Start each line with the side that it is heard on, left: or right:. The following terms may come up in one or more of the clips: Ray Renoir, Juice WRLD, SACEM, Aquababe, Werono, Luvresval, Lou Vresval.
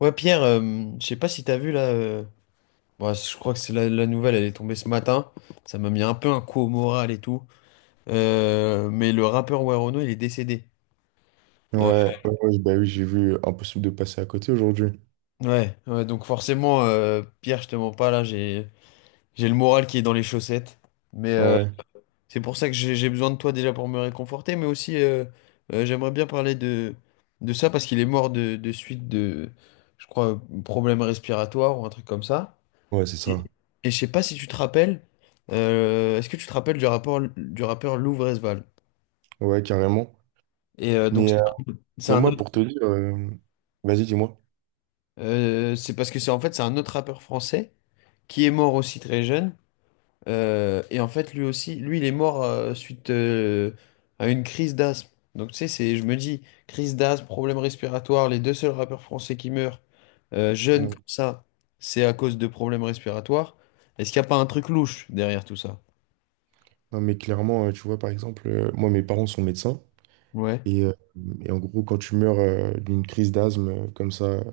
left: Ouais, Pierre, je sais pas si t'as vu là. Ouais, je crois que c'est la nouvelle, elle est tombée ce matin. Ça m'a mis un peu un coup au moral et tout. Mais le rappeur Werono, il est décédé.
right: Ouais,
left: Euh,
right: ouais, ouais, bah oui, j'ai vu impossible de passer à côté aujourd'hui.
left: ouais, ouais, donc forcément, Pierre, je te mens pas là, j'ai le moral qui est dans les chaussettes. Mais
right: Ouais,
left: c'est pour ça que j'ai besoin de toi déjà pour me réconforter, mais aussi j'aimerais bien parler de ça parce qu'il est mort de suite je crois, problème respiratoire ou un truc comme ça.
right: ouais, c'est ça.
left: Et je sais pas si tu te rappelles, est-ce que tu te rappelles du rapport du rappeur Lou Vresval?
right: Ouais, carrément.
left: Et donc
right: Mais, euh,
left: c'est
right: mais
left: un
right: moi,
left: autre,
right: pour te dire, vas-y, dis-moi.
left: c'est parce que c'est en fait c'est un autre rappeur français qui est mort aussi très jeune. Et en fait lui aussi, lui il est mort suite à une crise d'asthme. Donc tu sais, c'est, je me dis, crise d'asthme, problème respiratoire, les deux seuls rappeurs français qui meurent jeunes
right: Euh,
left: comme ça, c'est à cause de problèmes respiratoires. Est-ce qu'il n'y a pas un truc louche derrière tout ça?
right: Non, mais clairement, tu vois, par exemple, moi, mes parents sont médecins.
left: Ouais,
right: Et, euh, et en gros, quand tu meurs d'une crise d'asthme comme ça,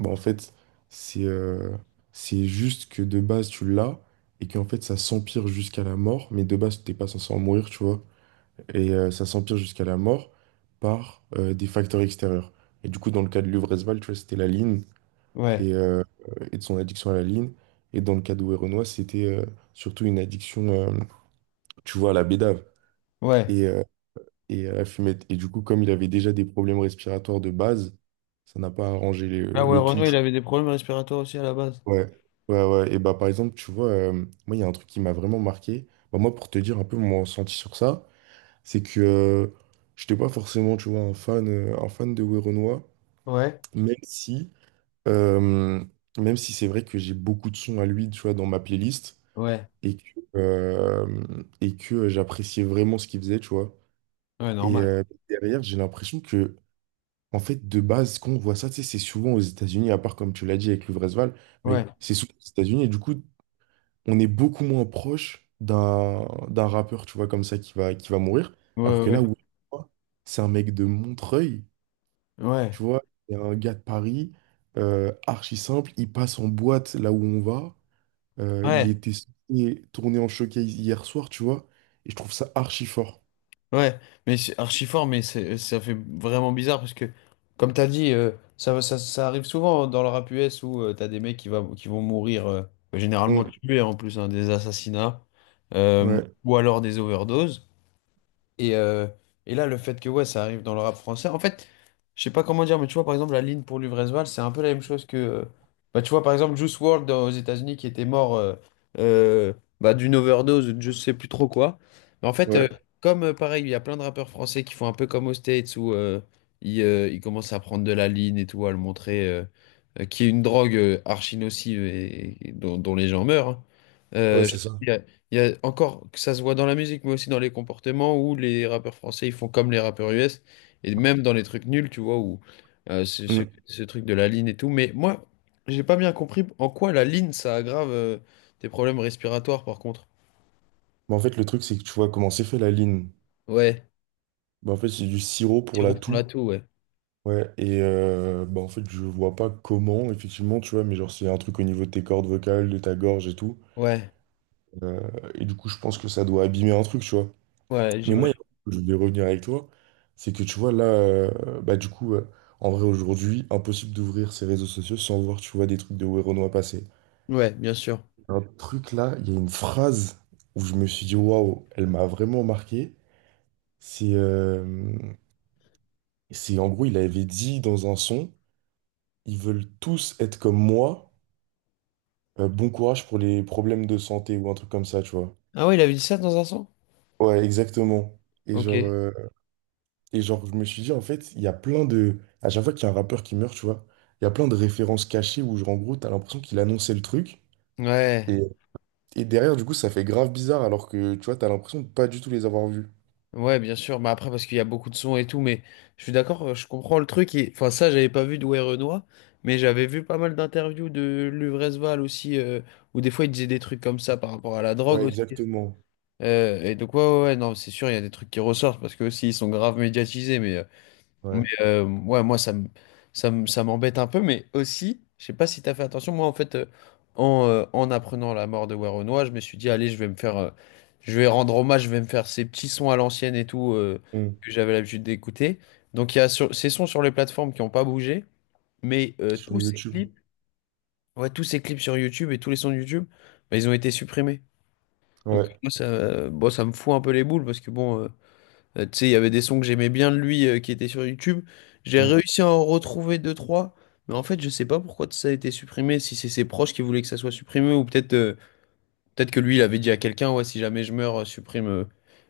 right: bah, en fait, c'est euh, c'est juste que de base, tu l'as et qu'en fait, ça s'empire jusqu'à la mort. Mais de base, t'es pas censé en mourir, tu vois. Et ça s'empire jusqu'à la mort par des facteurs extérieurs. Et du coup, dans le cas de Luvresval, tu vois, c'était la ligne
left: ouais,
right: et, euh, et de son addiction à la ligne. Et dans le cas de Renoir, c'était surtout une addiction, tu vois, à la bédave
left: ouais.
right: et, euh, et à la fumette. Et du coup, comme il avait déjà des problèmes respiratoires de base, ça n'a pas arrangé
left: Ah ouais,
right: le tout.
left: Renaud,
right: Tu
left: il avait des problèmes respiratoires aussi à la base.
right: ouais, ouais, ouais. Et bah, par exemple, tu vois, moi, il y a un truc qui m'a vraiment marqué. Bah, moi, pour te dire un peu mon ressenti sur ça, c'est que je n'étais pas forcément, tu vois, un fan de Werenoi,
left: Ouais,
right: même si, euh, même si c'est vrai que j'ai beaucoup de sons à lui, tu vois, dans ma playlist,
left: ouais,
right: et que, euh, et que j'appréciais vraiment ce qu'il faisait, tu vois.
left: ouais,
right: Et
left: normal.
right: derrière, j'ai l'impression que, en fait, de base, quand on voit ça, tu sais, c'est souvent aux États-Unis, à part, comme tu l'as dit, avec Luvresval, mais
left: Ouais,
right: c'est souvent aux États-Unis, et du coup, on est beaucoup moins proche d'un rappeur, tu vois, comme ça, qui va mourir. Alors
left: ouais,
right: que
left: ouais,
right: là, où c'est un mec de Montreuil,
left: ouais.
right: tu vois, c'est un gars de Paris, archi simple, il passe en boîte là où on va. Il
left: Ouais,
right: était censé tourner en showcase hier soir, tu vois, et je trouve ça archi fort.
left: ouais, mais c'est archi fort, mais c'est, ça fait vraiment bizarre parce que, comme t'as dit, ça, ça, ça arrive souvent dans le rap US où t'as des mecs qui, qui vont mourir, généralement
right: Mm.
left: tués en plus, hein, des assassinats, euh,
right: Ouais,
left: ou alors des overdoses. Et, euh, et là, le fait que ouais, ça arrive dans le rap français, en fait, je sais pas comment dire, mais tu vois, par exemple, la ligne pour Luvresval, c'est un peu la même chose que. Bah, tu vois, par exemple, Juice WRLD aux États-Unis qui était mort euh, bah, d'une overdose, ou de je sais plus trop quoi. Mais en fait,
right: ouais,
left: comme pareil, il y a plein de rappeurs français qui font un peu comme aux States où ils, ils commencent à prendre de la ligne et tout, à le montrer, qui est une drogue archi nocive et dont, dont les gens meurent. Hein.
right: ouais,
left: Je
right: c'est
left: trouve
right: ça.
left: il y a encore que ça se voit dans la musique, mais aussi dans les comportements où les rappeurs français ils font comme les rappeurs US et même dans les trucs nuls, tu vois, où ce,
right: Mm.
left: ce truc de la ligne et tout. Mais moi, j'ai pas bien compris en quoi la ligne ça aggrave tes problèmes respiratoires, par contre.
right: Mais en fait, le truc, c'est que tu vois comment c'est fait la ligne.
left: Ouais,
right: Bah, en fait, c'est du sirop pour la
left: sirop pour
right: toux.
left: la toux, ouais.
right: Ouais, et bah en fait, je vois pas comment, effectivement, tu vois, mais genre, s'il y a un truc au niveau de tes cordes vocales, de ta gorge et tout.
left: Ouais,
right: Euh, et du coup, je pense que ça doit abîmer un truc, tu vois.
left: ouais,
right: Mais moi, il
left: j'imagine.
right: y a un truc que je voulais revenir avec toi, c'est que tu vois, là, du coup, en vrai, aujourd'hui, impossible d'ouvrir ces réseaux sociaux sans voir, tu vois, des trucs de Werenoi passer.
left: Ouais, bien sûr.
right: Un truc là, il y a une phrase où je me suis dit, waouh, elle m'a vraiment marqué. C'est, euh, c'est en gros, il avait dit dans un son, ils veulent tous être comme moi, bon courage pour les problèmes de santé ou un truc comme ça, tu vois.
left: Ah ouais, il avait dit ça dans un son?
right: Ouais, exactement. Et genre,
left: Ok.
right: euh, et genre, je me suis dit, en fait, il y a plein de. À chaque fois qu'il y a un rappeur qui meurt, tu vois, il y a plein de références cachées où, genre, en gros, t'as l'impression qu'il annonçait le truc.
left: Ouais.
right: Et, et derrière, du coup, ça fait grave bizarre alors que, tu vois, t'as l'impression de pas du tout les avoir vus.
left: Ouais, bien sûr. Bah après, parce qu'il y a beaucoup de sons et tout, mais je suis d'accord, je comprends le truc. Et... Enfin, ça, j'avais pas vu d'Ouai Renoir, mais j'avais vu pas mal d'interviews de Luvresval aussi, où des fois il disait des trucs comme ça par rapport à la drogue
right: Ouais,
left: aussi.
right: exactement.
left: Et donc, ouais, ouais, ouais, non, c'est sûr, il y a des trucs qui ressortent parce que aussi ils sont grave médiatisés, mais. Mais
right: Ouais.
left: ouais, moi, ça m'embête un peu, mais aussi, je sais pas si tu as fait attention, moi, en fait, en apprenant la mort de Werenoi, je me suis dit, allez, je vais me faire, je vais rendre hommage, je vais me faire ces petits sons à l'ancienne et tout,
right: Mm.
left: que j'avais l'habitude d'écouter. Donc, il y a ces sons sur les plateformes qui n'ont pas bougé, mais tous
right: Sur
left: ces
right: YouTube.
left: clips, ouais, tous ces clips sur YouTube et tous les sons de YouTube, bah, ils ont été supprimés. Donc,
right: Ouais.
left: moi, ça, bon, ça me fout un peu les boules, parce que bon... Tu sais, il y avait des sons que j'aimais bien de lui qui étaient sur YouTube. J'ai
right: Mm.
left: réussi à en retrouver deux, trois. Mais en fait, je sais pas pourquoi ça a été supprimé. Si c'est ses proches qui voulaient que ça soit supprimé, ou peut-être peut-être que lui, il avait dit à quelqu'un, ouais, si jamais je meurs, supprime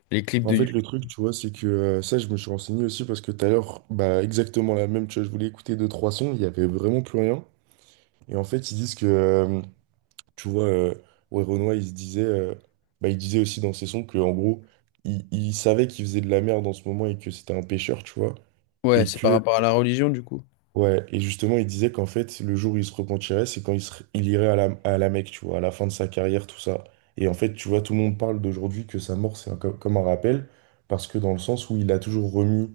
left: les clips
right: En
left: de
right: fait, le
left: YouTube.
right: truc, tu vois, c'est que ça, je me suis renseigné aussi parce que tout à l'heure, bah, exactement la même, tu vois, je voulais écouter 2, 3 sons, il y avait vraiment plus rien. Et en fait, ils disent que, tu vois, euh, Ray Renoir, il se disait, bah, il disait aussi dans ses sons que, en gros, il savait qu'il faisait de la merde en ce moment et que c'était un pêcheur, tu vois.
left: Ouais,
right: Et
left: c'est par
right: que,
left: rapport à la religion, du coup.
right: ouais, et justement, il disait qu'en fait, le jour où il se repentirait, c'est quand il irait à à la Mecque, tu vois, à la fin de sa carrière, tout ça. Et en fait, tu vois, tout le monde parle d'aujourd'hui que sa mort, comme un rappel, parce que dans le sens où il a toujours remis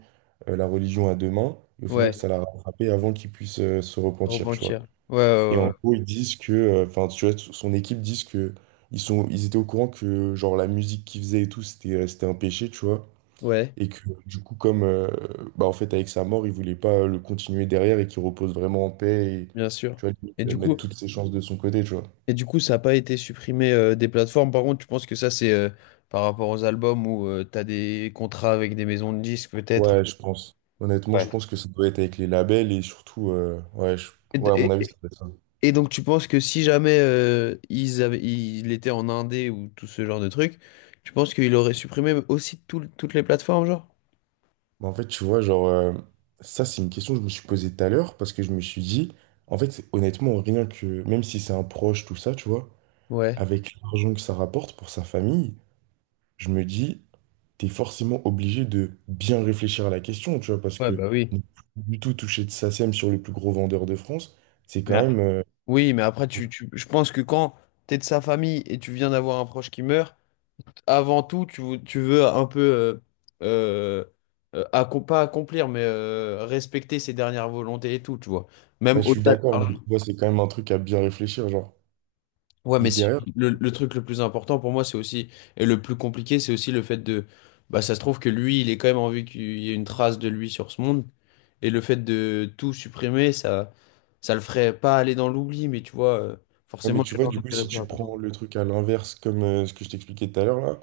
right: la religion à deux mains, et au final,
left: Ouais,
right: ça l'a rattrapé avant qu'il puisse se repentir, tu vois.
left: repentir. Ouais,
right: Et
left: ouais, ouais,
right: en gros, ils disent que, enfin, tu vois, son équipe disent que ils étaient au courant que, genre, la musique qu'ils faisaient et tout, c'était un péché, tu vois.
left: ouais,
right: Et que, du coup, bah, en fait, avec sa mort, ils voulaient pas le continuer derrière et qu'il repose vraiment en paix et,
left: bien sûr.
right: tu vois, limite,
left: Et du
right: mettre
left: coup,
right: toutes ses chances de son côté, tu vois.
left: et du coup, ça n'a pas été supprimé des plateformes. Par contre, tu penses que ça, c'est par rapport aux albums où tu as des contrats avec des maisons de disques, peut-être?
right: Ouais, je pense. Honnêtement, je
left: Ouais.
right: pense que ça doit être avec les labels et surtout, ouais, je- ouais, à mon
left: Et,
right: avis,
left: et-
right: ça doit être ça.
left: Et donc tu penses que si jamais il était en indé ou tout ce genre de truc, tu penses qu'il aurait supprimé aussi toutes les plateformes, genre?
right: Bah, en fait, tu vois, ça, c'est une question que je me suis posée tout à l'heure parce que je me suis dit, en fait, honnêtement, rien que, même si c'est un proche, tout ça, tu vois,
left: Ouais.
right: avec l'argent que ça rapporte pour sa famille, je me dis, t'es forcément obligé de bien réfléchir à la question, tu vois, parce
left: Ouais,
right: que
left: bah oui.
right: ne plus du tout toucher de SACEM sur le plus gros vendeur de France, c'est quand
left: Mais a-
right: même,
left: Oui, mais après, je pense que quand t'es de sa famille et tu viens d'avoir un proche qui meurt, avant tout, tu veux un peu, euh, pas accomplir, mais respecter ses dernières volontés et tout, tu vois. Même
right: ouais, je suis
left: au-delà de
right: d'accord, mais
left: l'argent.
right: tu vois, c'est quand même un truc à bien réfléchir, genre.
left: Ouais,
right: Et
left: mais si-
right: derrière,
left: le truc le plus important pour moi, c'est aussi, et le plus compliqué, c'est aussi le fait de. Bah, ça se trouve que lui, il est quand même envie qu'il y ait une trace de lui sur ce monde, et le fait de tout supprimer, ça le ferait pas aller dans l'oubli, mais tu vois,
right: ouais, mais
left: forcément,
right: tu
left: les
right: vois,
left: gens le
right: du coup,
left: diraient
right: si
left: plus
right: tu
left: rapidement
right: prends le truc à l'inverse, comme ce que je t'expliquais tout à l'heure, là,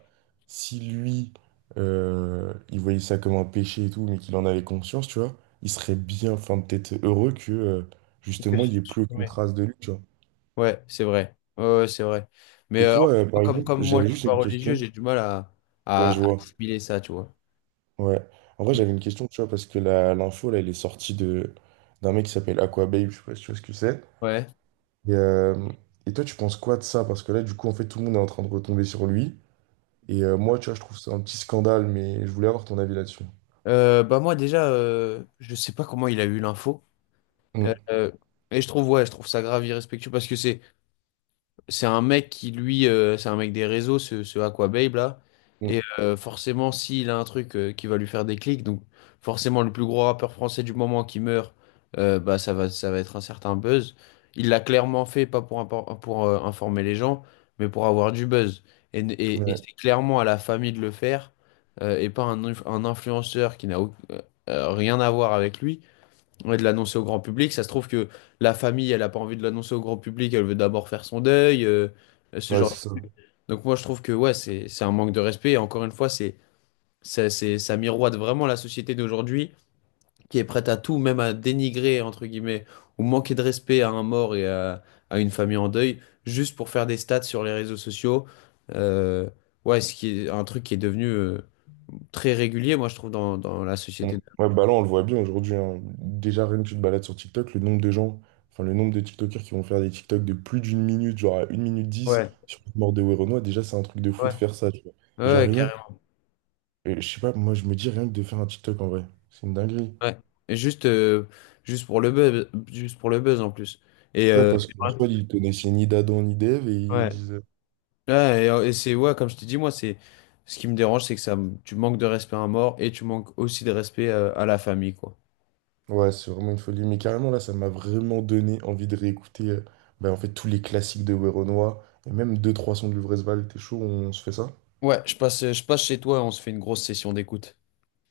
right: si lui, il voyait ça comme un péché et tout, mais qu'il en avait conscience, tu vois, il serait bien, enfin, peut-être heureux que,
left: que
right: justement, il n'y ait plus aucune
left: supprimer.
right: trace de lui, tu vois.
left: Ouais, c'est vrai. Ouais, ouais, c'est vrai. Mais
right: Et
left: en
right: toi,
left: fait,
right: par exemple,
left: comme moi,
right: j'avais
left: je suis
right: juste
left: pas
right: une
left: religieux,
right: question.
left: j'ai du mal
right: Ouais,
left: à
right: je vois.
left: assimiler ça, tu vois.
right: Ouais. En vrai,
left: Mm.
right: j'avais une question, tu vois, parce que l'info, là, elle est sortie de d'un mec qui s'appelle Aquababe, je sais pas si tu vois ce que c'est.
left: Ouais.
right: Et, euh, et toi, tu penses quoi de ça? Parce que là, du coup, en fait, tout le monde est en train de retomber sur lui. Et moi, tu vois, je trouve ça un petit scandale, mais je voulais avoir ton avis là-dessus.
left: Bah moi, déjà, je sais pas comment il a eu l'info.
right: Mm,
left: Euh, euh, et je trouve, ouais, je trouve ça grave irrespectueux parce que c'est un mec qui, lui, c'est un mec des réseaux, ce Aquababe là. Et
right: mm,
left: forcément, s'il a un truc qui va lui faire des clics, donc forcément, le plus gros rappeur français du moment qui meurt, bah, ça va être un certain buzz. Il l'a clairement fait, pas pour, impor- pour informer les gens, mais pour avoir du buzz. Et
right: ouais,
left: c'est clairement à la famille de le faire et pas un influenceur qui n'a rien à voir avec lui et de l'annoncer au grand public. Ça se trouve que la famille, elle a pas envie de l'annoncer au grand public, elle veut d'abord faire son deuil, ce
right: ouais,
left: genre.
right: c'est ça.
left: Donc moi, je trouve que ouais, c'est un manque de respect. Et encore une fois, c'est ça miroite vraiment la société d'aujourd'hui qui est prête à tout, même à dénigrer entre guillemets ou manquer de respect à un mort et à une famille en deuil, juste pour faire des stats sur les réseaux sociaux. Euh, ouais, ce qui est un truc qui est devenu très régulier, moi, je trouve, dans, dans la
right: Mm.
left: société.
right: Ouais, bah là, on le voit bien aujourd'hui, hein. Déjà, rien que tu te balades sur TikTok, le nombre de gens, enfin, le nombre de TikTokers qui vont faire des TikTok de plus d'1 minute, genre à 1 minute 10,
left: Ouais,
right: sur la mort de Werenoi, déjà, c'est un truc de fou de
left: ouais.
right: faire ça, tu vois. Et genre,
left: Ouais,
right: rien que,
left: carrément.
right: et je sais pas, moi, je me dis rien que de faire un TikTok en vrai. C'est une dinguerie.
left: Ouais. Et juste, juste pour le buzz, juste pour le buzz en plus. Et
right: Ouais,
left: euh,
right: parce qu'en soi, ils connaissaient ni d'Adam ni d'Ève et ils
left: ouais.
right: disent.
left: Et c'est ouais, comme je te dis, moi, c'est ce qui me dérange, c'est que tu manques de respect à un mort et tu manques aussi de respect à la famille, quoi.
right: Ouais, c'est vraiment une folie. Mais carrément, là, ça m'a vraiment donné envie de réécouter ben, en fait, tous les classiques de Werenoi et même 2 3 sons de Luvresval. T'es chaud, on se fait ça?
left: Ouais, je passe chez toi et on se fait une grosse session d'écoute.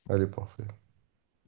right: Allez, parfait.